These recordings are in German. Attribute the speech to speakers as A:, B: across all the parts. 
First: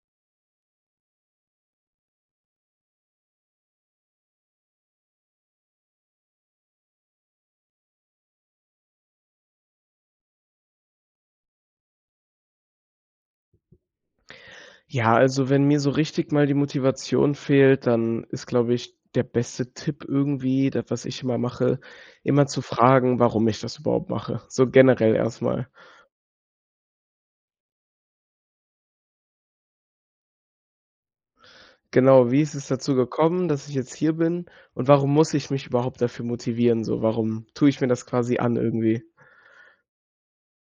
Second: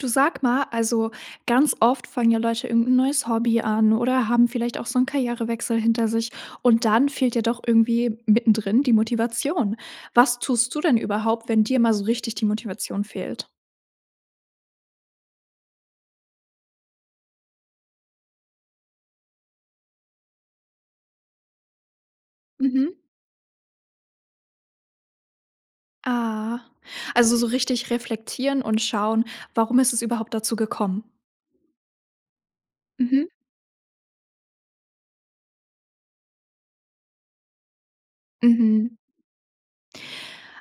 A: Du sag mal, also, ganz oft fangen ja Leute irgendein neues Hobby an oder haben vielleicht auch so 'n Karrierewechsel hinter sich und dann fehlt ja doch irgendwie mittendrin die Motivation. Was tust du denn überhaupt, wenn dir mal so richtig die Motivation fehlt?
B: Ja also, wenn mir so richtig mal die Motivation fehlt, dann ist, glaube ich, der beste Tipp irgendwie das was ich immer mache, immer zu
A: Mhm.
B: fragen, warum ich das überhaupt mache, so generell erstmal.
A: Ah, also, so richtig reflektieren und schauen, warum ist es überhaupt dazu gekommen?
B: Genau. Wie ist es dazu
A: Mhm.
B: gekommen, dass ich jetzt hier bin? Und, warum muss ich mich überhaupt dafür motivieren? So, warum tue ich mir das quasi an
A: Mhm.
B: irgendwie?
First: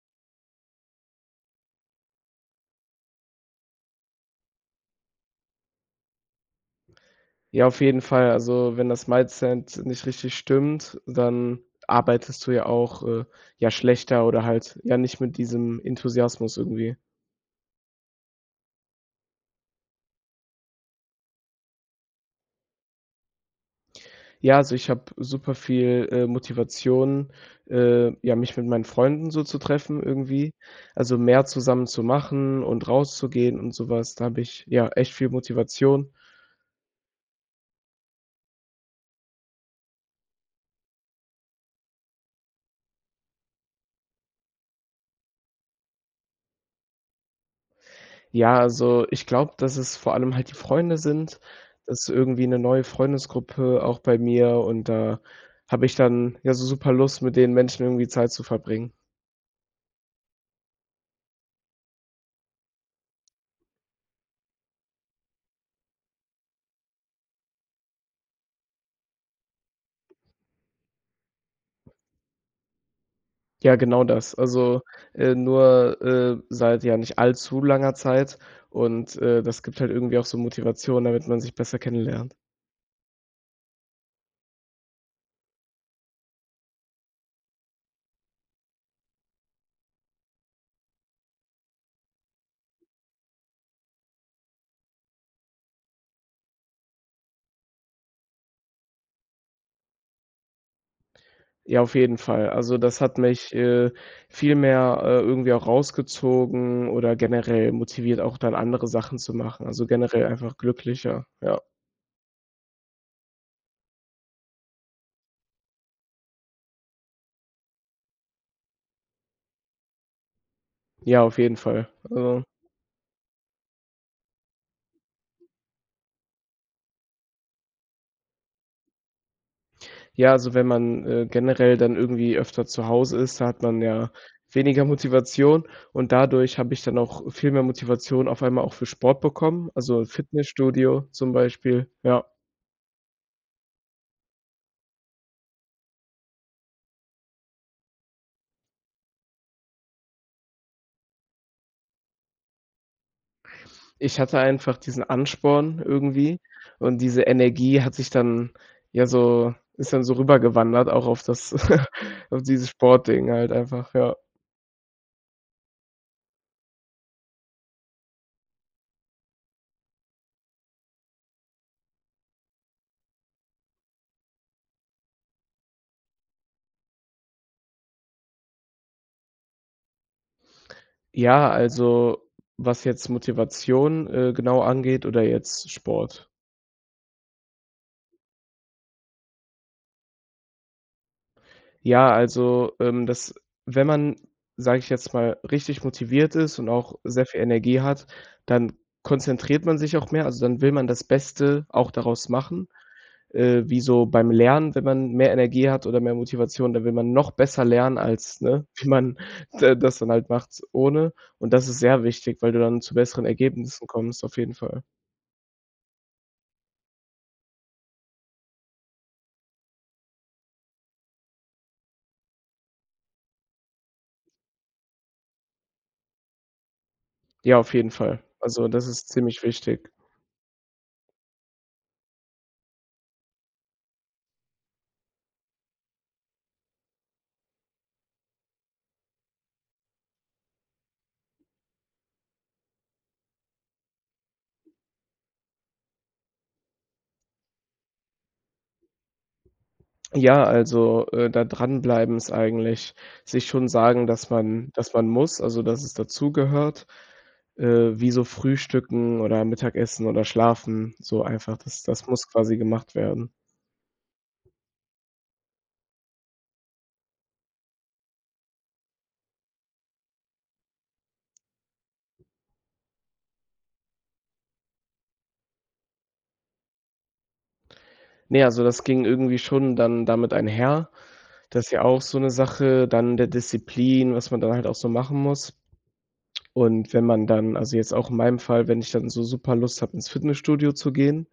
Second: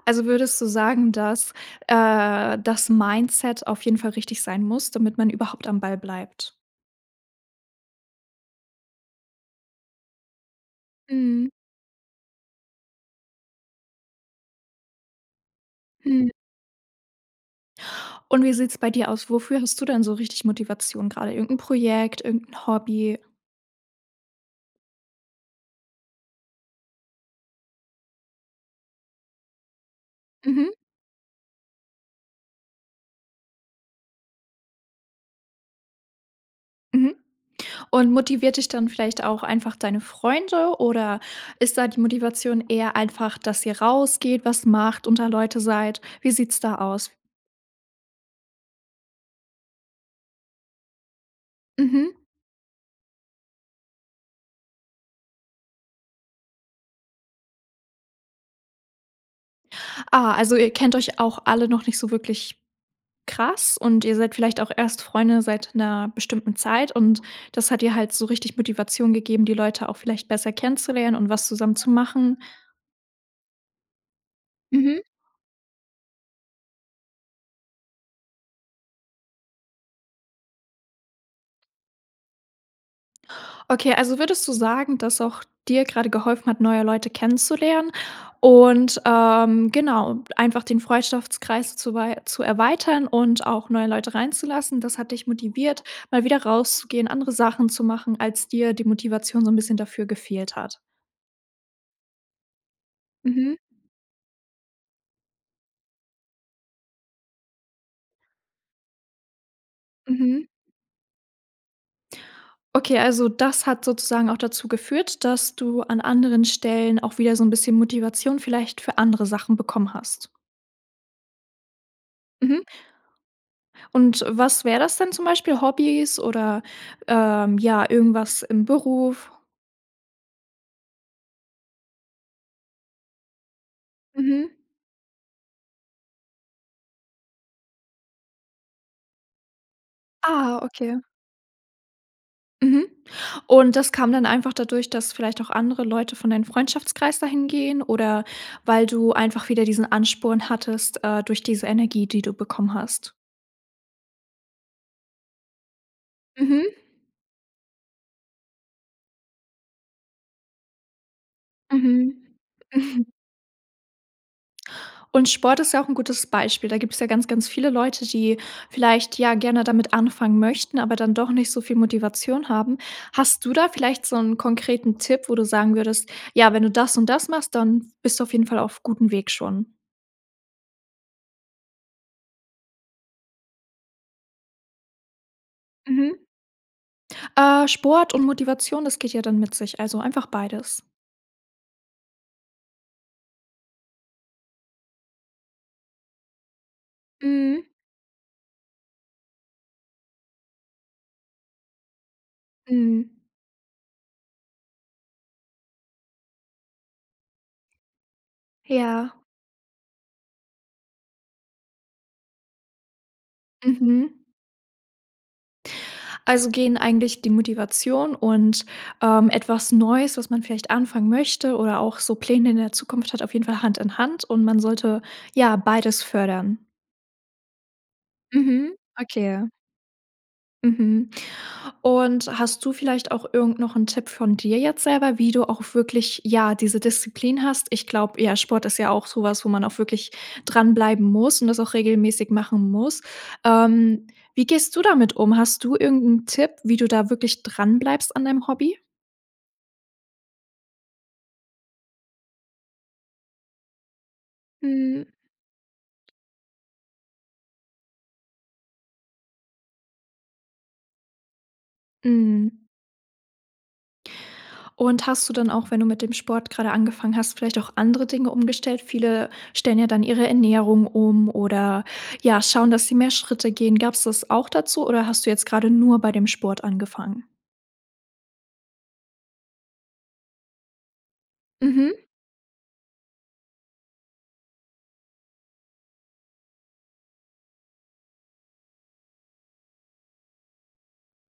A: Also, würdest du sagen, dass, äh, das Mindset auf jeden Fall richtig sein muss, damit man überhaupt am Ball bleibt.
B: Ja, auf jeden Fall. Also, wenn das Mindset nicht richtig stimmt,
A: Mhm.
B: dann arbeitest du ja auch, äh, ja schlechter oder halt, ja nicht mit diesem
A: Hm.
B: Enthusiasmus irgendwie.
A: Und wie sieht's bei dir aus, wofür hast du denn so richtig Motivation? Gerade irgendein Projekt, irgendein Hobby?
B: Ja, also, ich habe super viel, äh, Motivation, äh, ja, mich mit meinen Freunden so zu treffen, irgendwie.
A: Mhm.
B: Also, mehr zusammen zu machen und rauszugehen und sowas. Da habe ich, ja, echt viel Motivation.
A: Mhm. Und, motiviert dich dann vielleicht auch einfach deine Freunde oder ist da die Motivation eher einfach, dass ihr rausgeht, was macht, unter Leute seid? Wie sieht's da aus?
B: Ja, also, ich glaube, dass es vor allem halt die Freunde sind. Das ist
A: Mhm.
B: irgendwie 'ne neue Freundesgruppe auch bei mir und da habe ich dann ja so super Lust, mit den Menschen irgendwie Zeit zu verbringen.
A: Ah, also, ihr kennt euch auch alle noch nicht so wirklich krass und ihr seid vielleicht auch erst Freunde seit 'ner bestimmten Zeit. Und, das hat dir halt so richtig Motivation gegeben, die Leute auch vielleicht besser kennenzulernen und was zusammen zu machen.
B: Ja, genau das. Also,
A: Mhm.
B: äh, nur, äh, seit ja nicht allzu langer Zeit und, äh, das gibt halt irgendwie auch so Motivation, damit man sich besser kennenlernt.
A: Okay, also würdest du sagen, dass auch dir gerade geholfen hat, neue Leute kennenzulernen und, ähm, genau, einfach den Freundschaftskreis zu wei zu erweitern und auch neue Leute reinzulassen, das hat dich motiviert, mal wieder rauszugehen, andere Sachen zu machen, als dir die Motivation so 'n bisschen dafür gefehlt hat?
B: Ja, auf jeden Fall. Also, das hat mich,
A: Mhm.
B: äh, viel mehr, äh, irgendwie auch rausgezogen oder generell motiviert, auch dann andere Sachen zu machen, also generell
A: Mhm.
B: einfach glücklicher, ja.
A: Okay, also das hat sozusagen auch dazu geführt, dass du an anderen Stellen auch wieder so 'n bisschen Motivation vielleicht für andere Sachen bekommen hast.
B: Ja, auf jeden Fall. Also
A: Mhm. Und was wäre das dann zum Beispiel, Hobbys oder, ähm, ja, irgendwas im Beruf?
B: Ja, also, wenn man, äh, generell dann irgendwie öfter zu Hause ist, da hat man ja
A: Mhm.
B: weniger Motivation. Und dadurch habe ich dann auch viel mehr Motivation auf einmal auch für Sport bekommen. Also,
A: Ah, okay.
B: Fitnessstudio zum Beispiel, ja.
A: Mhm. Und das kam dann einfach dadurch, dass vielleicht auch andere Leute von deinen Freundschaftskreis da hingehen oder, weil du einfach wieder diesen Ansporn hattest, äh, durch diese Energie, die du bekommen hast?
B: Ich hatte einfach diesen Ansporn irgendwie.
A: Mhm. Mhm.
B: Und diese Energie hat sich dann ja, so, ist dann so rübergewandert, auch auf das
A: Mhm.
B: auf dieses
A: Mhm.
B: Sportding halt einfach, ja.
A: Und Sport ist ja auch 'n gutes Beispiel. Da gibt's ja ganz ganz viele Leute, die vielleicht, ja, gerne damit anfangen möchten, aber dann doch nicht so viel Motivation haben. Hast du da vielleicht so 'n konkreten Tipp, wo du sagen würdest, ja, wenn du das und das machst, dann bist du auf jeden Fall auf gutem Weg schon?
B: Ja, also, was jetzt Motivation, äh, genau angeht, oder jetzt
A: Mhm.
B: Sport?
A: Äh, Sport und Motivation, das geht ja dann mit sich. Also einfach beides.
B: Ja, also, ähm, dass wenn man, sage ich jetzt mal, richtig motiviert ist und auch sehr viel
A: Mhm.
B: Energie hat, dann konzentriert man sich auch mehr. Also, dann will man das Beste auch daraus machen.
A: Mhm.
B: Äh, wie so beim Lernen, wenn man mehr Energie hat oder mehr Motivation, dann will man noch besser lernen, als, ne? Wie man
A: Ja.
B: da das dann halt macht ohne. Und, das ist sehr wichtig, weil du dann zu besseren Ergebnissen
A: Mhm.
B: kommst, auf jeden Fall.
A: Also gehen eigentlich die Motivation und, ähm, etwas Neues, was man vielleicht anfangen möchte oder auch so Pläne in der Zukunft hat, auf jeden Fall Hand in Hand und man sollte ja beides fördern?
B: Ja, auf jeden Fall. Also,
A: Mhm.
B: das ist ziemlich
A: Okay.
B: wichtig.
A: Mhm. Und, hast du vielleicht auch irgend noch 'n Tipp von dir jetzt selber, wie du auch wirklich, ja, diese Disziplin hast. Ich glaube, ja, Sport ist ja auch sowas, wo man auch wirklich dran bleiben muss und das auch regelmäßig machen muss. Ähm, wie gehst du damit um? Hast du irgend ‘n Tipp, wie du da wirklich dran bleibst an deinem Hobby?
B: Ja, also, äh, da dran bleiben ist eigentlich sich schon sagen, dass man dass man
A: Mhm.
B: muss, also, dass es dazu gehört, äh, wie so Frühstücken oder Mittagessen oder Schlafen, so einfach, das das muss quasi
A: Mhm.
B: gemacht werden.
A: Und, hast du dann auch, wenn du mit dem Sport gerade angefangen hast, vielleicht auch andere Dinge umgestellt. Viele stellen ja dann ihre Ernährung um, oder ja, schauen, dass sie mehr Schritte gehen. Gab‘s das auch dazu oder hast du jetzt gerade nur bei dem Sport angefangen?
B: Ne, also, das ging irgendwie schon dann damit einher. Das ist ja
A: Mhm.
B: auch so 'ne Sache dann der Disziplin, was man dann halt auch so machen muss. Und, wenn man dann also jetzt auch in meinem Fall, wenn ich dann so super Lust habe, ins Fitnessstudio zu gehen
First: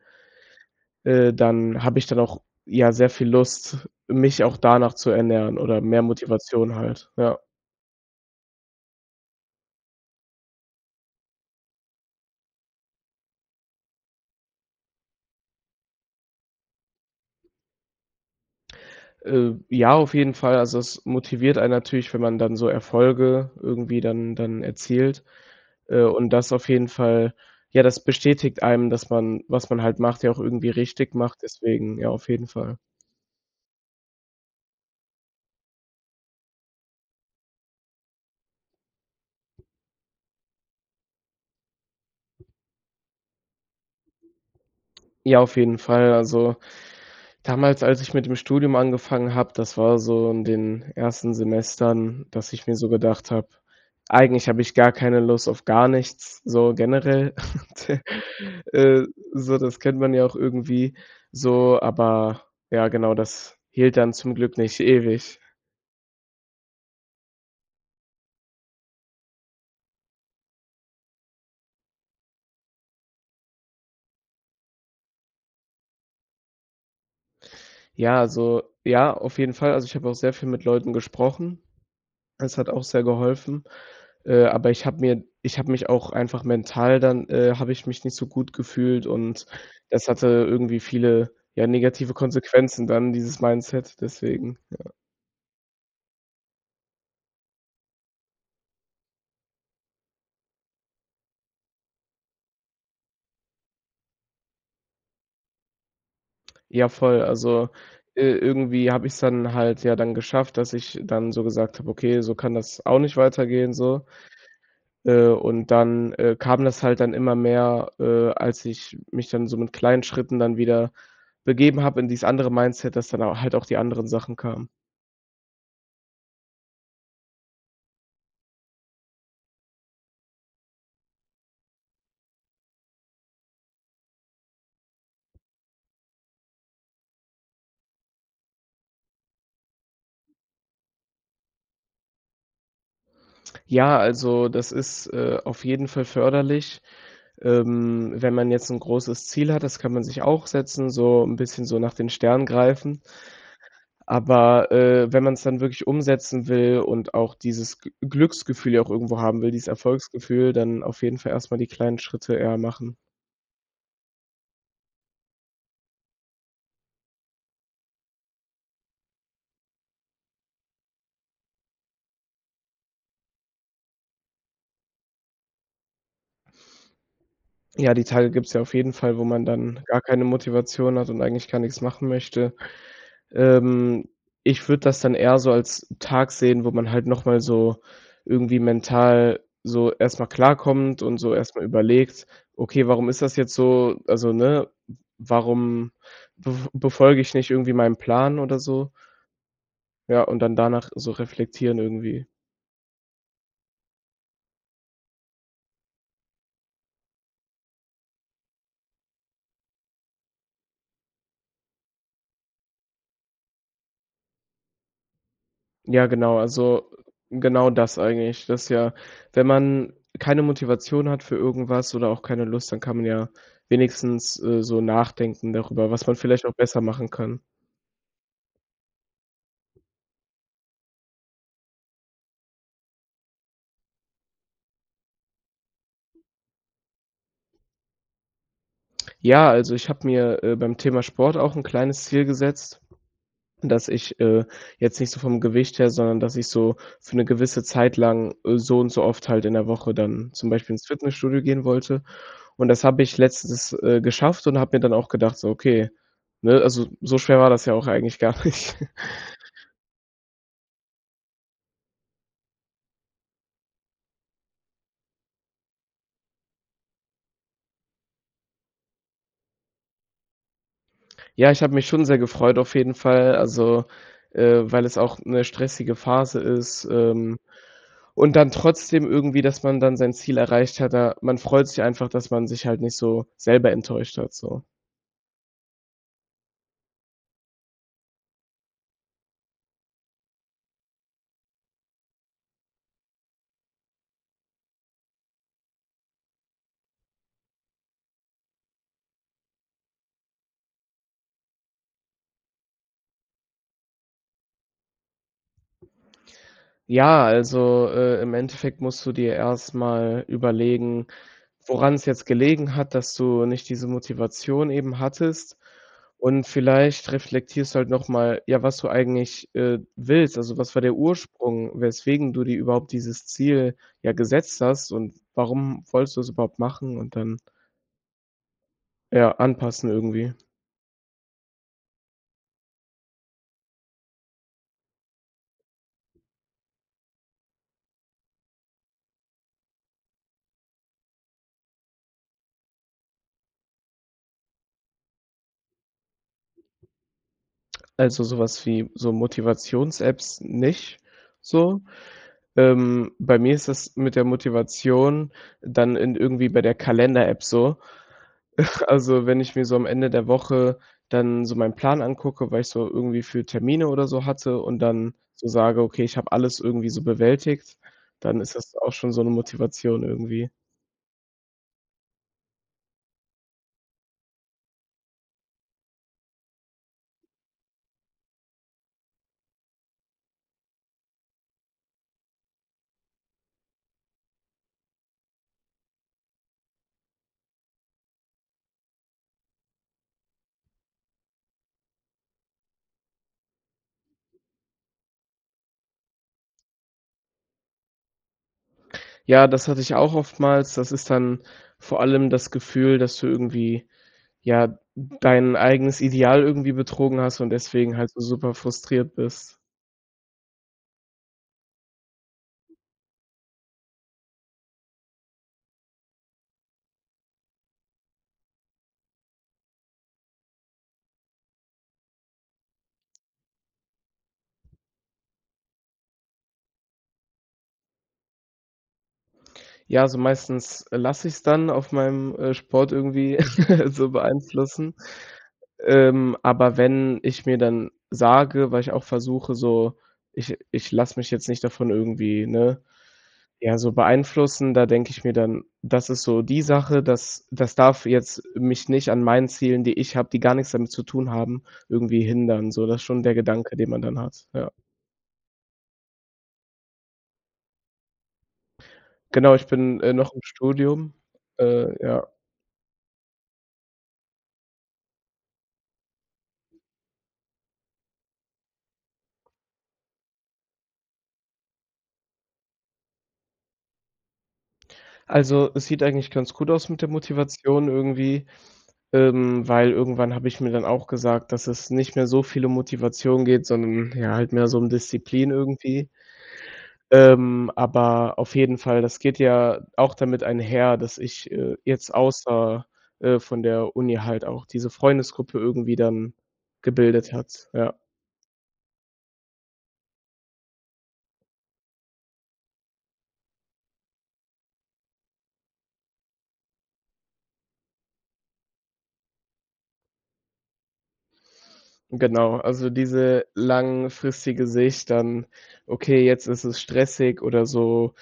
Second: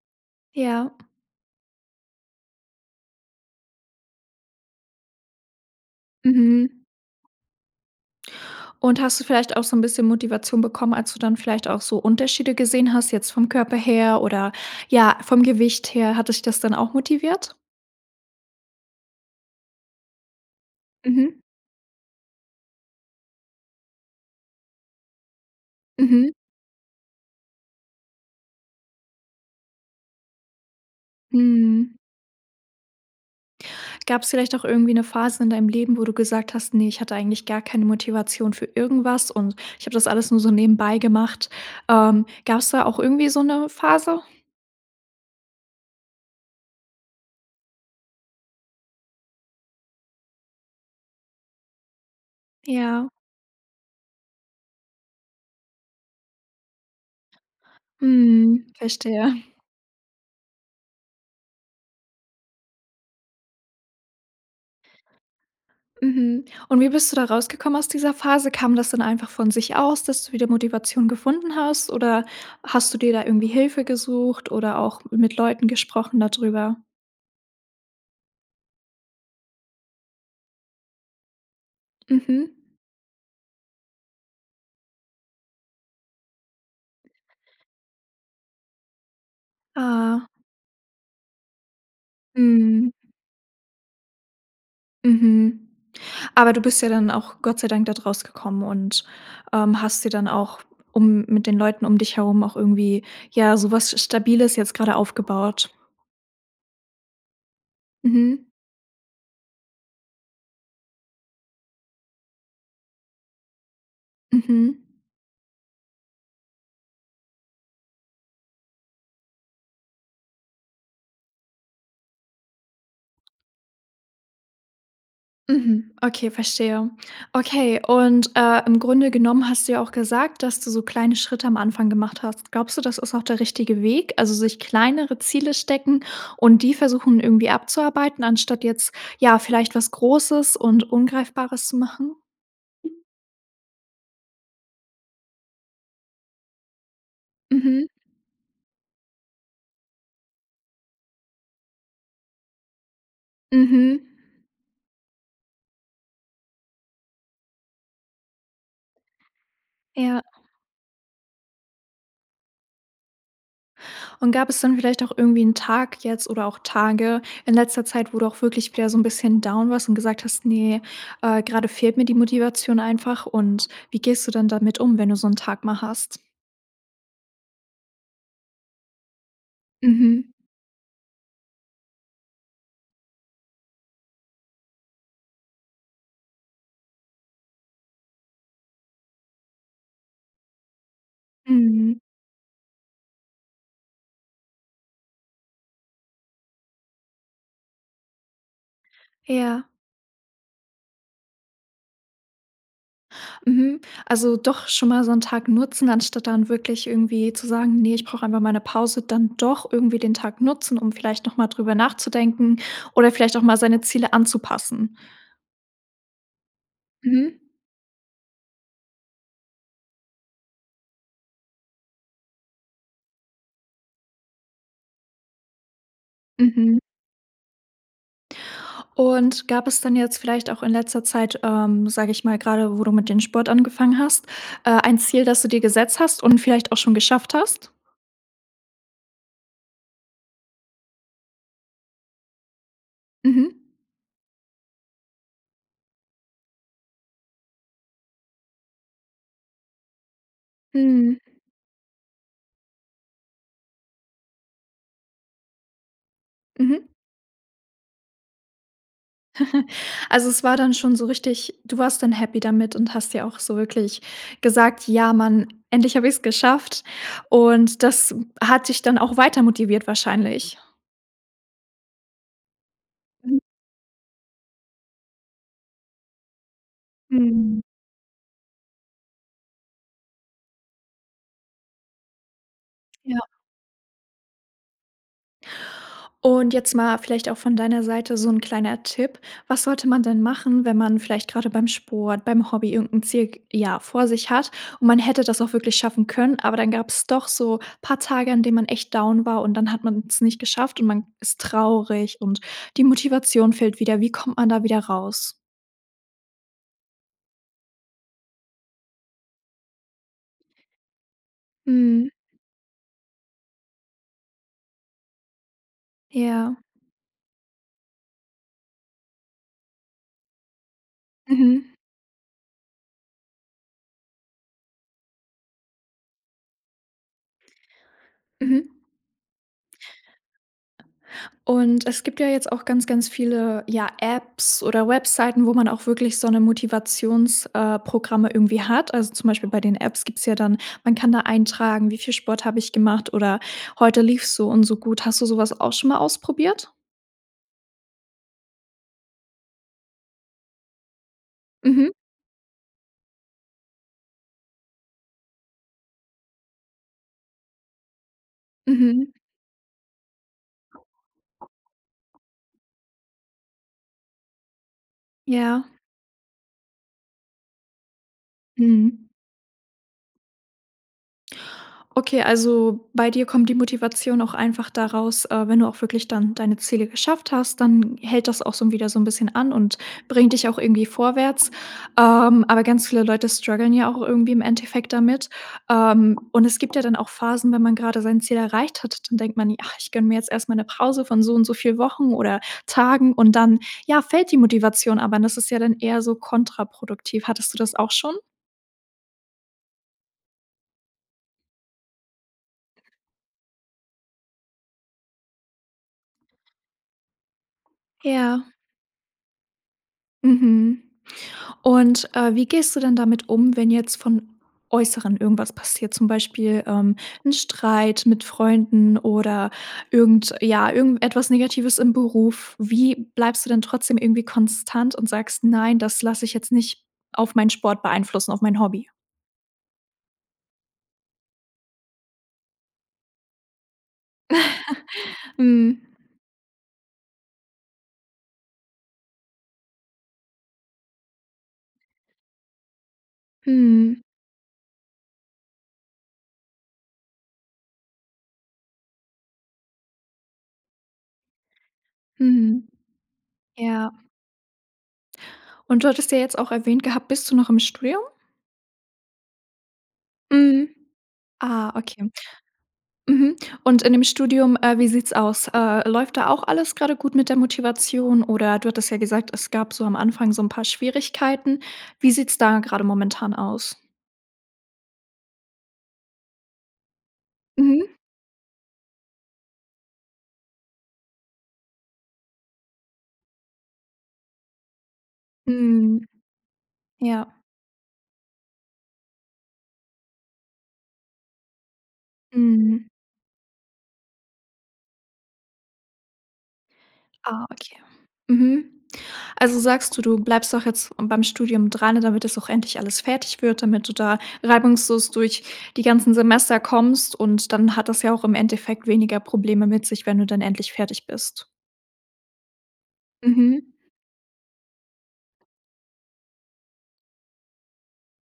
A: Ja.
B: äh, dann habe ich dann auch, ja, sehr viel Lust, mich auch danach zu ernähren oder mehr Motivation
A: Mhm.
B: halt, ja.
A: Und hast du vielleicht auch so 'n bisschen Motivation bekommen, als du dann vielleicht auch so Unterschiede gesehen hast jetzt vom Körper her, oder, ja, vom Gewicht her? Hat dich das dann auch motiviert?
B: Äh. Ja, auf jeden Fall. Also, es
A: Mhm.
B: motiviert einen natürlich, wenn man dann so Erfolge irgendwie dann dann erzielt. Äh, und
A: Mhm.
B: das auf jeden Fall ja, das bestätigt einem, dass man, was man halt macht ja auch irgendwie richtig macht,
A: Mhm.
B: deswegen ja, auf jeden Fall.
A: Gab's vielleicht auch irgendwie 'ne Phase in deinem Leben, wo du gesagt hast: „Ne, ich hatte eigentlich gar keine Motivation für irgendwas. Und ich habe das alles nur so nebenbei gemacht.“ Ähm, gab's da auch irgendwie so 'ne Phase?
B: Ja, auf jeden Fall. Also damals, als ich mit dem Studium angefangen habe, das war so in den ersten Semestern, dass ich mir so
A: Ja.
B: gedacht habe, eigentlich habe ich gar keine Lust auf gar nichts, so generell, te
A: Mhm.
B: äh,
A: Verstehe.
B: so das kennt man ja auch irgendwie so, aber ja, genau, das hielt dann zum Glück nicht ewig.
A: Mhm. Und wie bist du da rausgekommen aus dieser Phase? Kam das dann einfach von sich aus, dass du wieder Motivation gefunden hast, oder hast du dir da irgendwie Hilfe gesucht oder auch mit Leuten gesprochen da drüber?
B: Ja, also, ja, auf jeden Fall. Also, ich habe auch sehr viel mit Leuten gesprochen.
A: Mhm.
B: Das hat auch sehr geholfen. Äh, aber ich habe mir ich habe mich auch einfach mental dann, äh, habe ich mich nicht so gut gefühlt und das hatte
A: Aha.
B: irgendwie viele, ja, negative Konsequenzen
A: Mhm.
B: dann dieses Mindset, deswegen ja.
A: Mhm. Aber, du bist ja dann auch Gott sei Dank dort rausgekommen und, ähm, hast dir dann auch, um mit den Leuten um dich herum auch irgendwie, ja, sowas Stabiles jetzt gerade aufgebaut.
B: Ja, voll. Also, äh,
A: Mhm.
B: irgendwie habe ich‘s dann halt ja dann geschafft, dass ich dann so gesagt habe: „Okay, so kann das auch nicht weitergehen“, so.
A: Mhm.
B: Äh, und dann, äh, kam das halt dann immer mehr, äh, als ich mich dann so mit kleinen Schritten dann wieder begeben habe in dies andere Mindset, dass dann au halt auch die anderen Sachen kamen.
A: Mhm, okay, verstehe. Okay, und, äh, im Grunde genommen hast du ja auch gesagt, dass du so kleine Schritte am Anfang gemacht hast. Glaubst du, das ist auch der richtige Weg? Also, sich kleinere Ziele stecken und die versuchen irgendwie abzuarbeiten, anstatt jetzt ja, vielleicht was großes und Ungreifbares zu machen?
B: Ja, also, das ist, äh, auf jeden Fall förderlich.
A: Mhm.
B: Ähm, wenn man jetzt ‘n großes Ziel hat. Das kann man sich auch setzen, so ‘n bisschen so nach den Sternen greifen.
A: Mhm.
B: Aber, äh, wenn man ‘s dann wirklich umsetzen will und auch dieses G Glücksgefühl ja auch irgendwo haben will, dieses
A: Ja.
B: Erfolgsgefühl, dann auf jeden Fall erstmal die kleinen Schritte eher machen.
A: Und, gab es dann vielleicht auch irgendwie 'n Tag jetzt oder auch Tage in letzter Zeit, wo du auch wirklich wieder so 'n bisschen down warst und gesagt hast: „Ne, äh, gerade fehlt mir die Motivation einfach“, und wie gehst du dann damit um, wenn du so 'n Tag mal hast?
B: Ja, die Tage gibt‘s ja auf jeden Fall, wo man dann gar keine
A: Mhm.
B: Motivation hat und eigentlich gar nix machen möchte. Ähm, ich würde das dann eher so als Tag sehen, wo man halt noch mal so irgendwie mental so erstmal klarkommt und so erstmal
A: Mhm.
B: überlegt: „Okay, warum ist das jetzt so?“ Also, ne? „W warum bef befolge ich nicht irgendwie meinen Plan oder so?“
A: Ja.
B: Ja, und dann danach so reflektieren irgendwie.
A: Mhm. Also, doch schon mal so 'n Tag nutzen, anstatt dann wirklich irgendwie zu sagen: „Ne, ich brauche einfach mal 'ne Pause“, dann doch irgendwie den Tag nutzen, um vielleicht noch mal darüber nachzudenken oder vielleicht auch mal seine Ziele anzupassen.
B: Ja, genau. Also,
A: Mhm.
B: genau das eigentlich. Das ist ja, wenn man keine Motivation hat für irgendwas oder auch keine Lust, dann kann man ja wenigstens, äh, so nachdenken darüber, was man vielleicht auch besser
A: Mhm.
B: machen kann.
A: Und, gab es dann jetzt vielleicht auch in letzter Zeit, ähm, sage ich mal- gerade wo du mit dem Sport angefangen hast- äh, ein Ziel, das du dir gesetzt hast und vielleicht auch schon geschafft hast?
B: Ja. Also, ich habe mir, äh, beim Thema Sport auch ‘n kleines Ziel gesetzt,
A: Mhm.
B: dass ich, äh, jetzt nicht so vom Gewicht her, sondern dass ich so für ‘ne gewisse Zeit lang, äh, so und so oft halt in der Woche dann zum Beispiel ins
A: Mhm.
B: Fitnessstudio gehen wollte und das habe ich letztens, äh, geschafft und habe mir dann auch gedacht, so: „Okay. Ne, also
A: Mhm.
B: so schwer war das ja auch eigentlich gar nicht."
A: Also, es war dann schon so richtig du warst dann happy damit und hast dir auch so wirklich gesagt: „Ja, mann, endlich habe ich's geschafft." Und, das hat dich dann auch weiter motiviert wahrscheinlich?
B: Ja, ich habe mich schon sehr gefreut auf jeden Fall.
A: Hm.
B: Also, äh, weil es auch ‘ne stressige Phase ist, ähm,
A: Mhm.
B: und dann trotzdem irgendwie, dass man dann sein Ziel erreicht hat da man freut sich einfach, dass man sich halt nicht
A: Ja.
B: so selber enttäuscht hat, so.
A: Und, jetzt mal vielleicht auch von deiner Seite so ‘n kleiner Tipp. Was sollte man denn machen, wenn man vielleicht gerade beim Sport, beim Hobby irgend 'n Ziel, g ja vor sich hat und man hätte das auch wirklich schaffen können, aber dann gab's doch so paar Tage, an denen man echt down war und dann hat man's nicht geschafft und man ist traurig und die Motivation fehlt wieder. Wie kommt man da wieder raus?
B: Ja, also, äh, im Endeffekt musst du dir erst mal überlegen, woran's
A: Mhm.
B: jetzt gelegen hat, dass du nicht diese Motivation eben hattest. Und,
A: Ja.
B: vielleicht reflektierst du halt noch mal, ja, was du eigentlich, äh, willst. Also, was war der
A: Mhm.
B: Ursprung, weswegen du dir überhaupt dieses Ziel, ja, gesetzt hast und warum wolltest du es überhaupt machen, und dann
A: Mhm.
B: ja, anpassen, irgendwie.
A: Und, es gibt ja jetzt auch ganz, ganz viele, ja, Apps oder Webseiten, wo man auch wirklich so ‘ne Motivations äh, Programme irgendwie hat. Also, zum Beispiel bei den Apps gibt es ja dann man kann da eintragen, wie viel Sport habe ich gemacht oder heute lief es so und so gut. Hast du sowas auch schon mal ausprobiert?
B: Also, sowas wie, so Motivations-Apps nicht so.
A: Mhm.
B: Ähm, bei mir ist das mit der Motivation dann in irgendwie bei der Kalender-App so.
A: Mhm.
B: Also, wenn ich mir so am Ende der Woche dann so meinen Plan angucke, was ich so irgendwie für Termine oder so hatte und dann so
A: Ja.
B: sage: „Okay, ich habe alles irgendwie so bewältigt", dann ist das auch
A: Mhm.
B: schon so ‘ne Motivation irgendwie.
A: Okay, also bei dir kommt die Motivation auch einfach daraus, äh, wenn du auch wirklich dann deine Ziele geschafft hast, dann hält das auch so 'n wieder so'n bisschen an und bringt dich auch irgendwie vorwärts. Ähm, aber ganz viele Leute struggeln ja auch irgendwie im Endeffekt damit. Ähm, und es gibt ja dann auch Phasen, wenn man gerade sein Ziel erreicht hat, dann denkt man i „Ach, ich gönne mir jetzt erst mal 'ne Pause von so und so viel Wochen oder Tagen.“ Und dann, ja, fällt die Motivation, aber das ist ja dann eher so kontraproduktiv. Hattest du das auch schon?
B: Ja, das hatte ich auch oftmals. Das ist dann vor allem das Gefühl, dass du irgendwie, ja, dein eigenes Ideal irgendwie betrogen hast und deswegen halt so
A: Ja.
B: super frustriert bist.
A: Mhm. Und, äh, wie gehst du dann damit um, wenn jetzt vom Äußeren irgendwas passiert? Zum Beispiel, ähm, 'n Streit mit Freunden oder irgend ja, irgendetwas Negatives im Beruf? Wie bleibst du dann trotzdem irgendwie konstant und sagst: „Nein, das lasse ich jetzt nicht auf meinen Sport beeinflussen, auf mein Hobby?“
B: Ja, also meistens, äh, lasse ich's dann auf meinem, äh, Sport irgendwie so beeinflussen.
A: Mhm.
B: Ähm, aber wenn ich mir dann sage, weil ich auch versuche, so: „Ich ich lasse mich jetzt nicht davon irgendwie, ne, ja so
A: Mhm.
B: beeinflussen.“ Da denke ich mir dann: „Das ist so die Sache, das das darf jetzt mich nicht an meinen Zielen, die ich habe, die gar nix damit zu tun haben, irgendwie
A: Mhm.
B: hindern“, so das ist schon der Gedanke, den
A: Ja.
B: man dann hat. Ja.
A: Und du hattest ja jetzt auch erwähnt gehabt, bist du noch im Studium?
B: Genau. Ich bin, äh, noch im
A: Mhm.
B: Studium.
A: Ah,
B: Äh,
A: okay.
B: ja.
A: Mhm, und in dem Studium, äh, wie sieht's aus? Äh, läuft da auch alles grade gut mit der Motivation oder du hattest ja gesagt: „Es gab so am Anfang so ‘n paar Schwierigkeiten“. Wie sieht's da gerade momentan aus?
B: Also, es sieht eigentlich ganz gut aus mit der Motivation
A: Mhm.
B: irgendwie, ähm, weil irgendwann habe ich mir dann auch gesagt, dass es nicht mehr so viel um Motivation geht, sondern ja halt mehr so um Disziplin
A: Mhm.
B: irgendwie.
A: Ja.
B: Ähm, aber auf jeden Fall, das geht ja auch damit einher, dass ich, äh, jetzt außer,
A: Mhm.
B: äh, von der Uni halt auch diese Freundesgruppe irgendwie dann gebildet
A: Ah,
B: hat,
A: okay.
B: ja.
A: Mhm. Also, sagst du: „Du bleibst doch jetzt beim Studium dran, damit das auch endlich alles fertig wird, damit du da reibungslos durch die ganzen Semester kommst“ und dann hat das ja auch im Endeffekt weniger Probleme mit sich, wenn du dann endlich fertig bist.
B: Genau. Also, diese
A: Mhm.
B: langfristige Sicht dann: „Okay, jetzt ist es stressig oder so“,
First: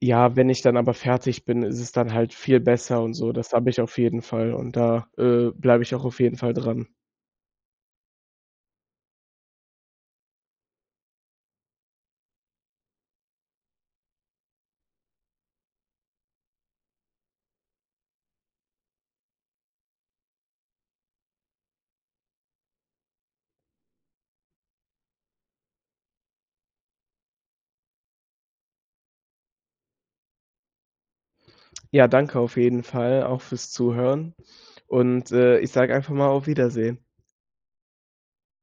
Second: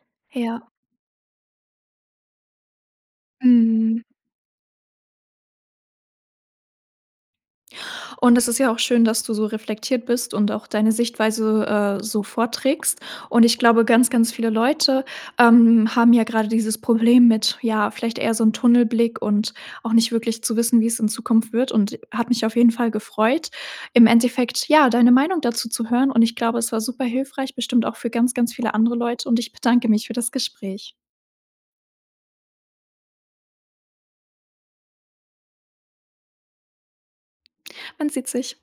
B: ja, wenn ich
A: Ja.
B: dann aber fertig bin, ist es dann halt viel besser und so. Das habe ich auf
A: Mhm.
B: jeden Fall und da, äh, bleibe ich auch auf jeden Fall dran.
A: Und, es ist ja auch schön, dass du so reflektiert bist und auch deine Sichtweise, äh, so vorträgst. Und ich glaube, ganz, ganz viele Leute, ähm, haben ja gerade dieses Problem mit, ja, vielleicht eher so 'n Tunnelblick und auch nicht wirklich zu wissen, wie es in Zukunft wird. Und hat mich auf jeden Fall gefreut, im Endeffekt ja, deine Meinung dazu zu hören, und ich glaube, es war super hilfreich. Bestimmt auch für ganz, ganz viele andere Leute, und ich bedanke mich für das Gespräch.
B: Ja, danke auf jeden Fall auch fürs Zuhören und, äh, ich sage einfach mal: „Auf Wiedersehen“.
A: Man sieht sich.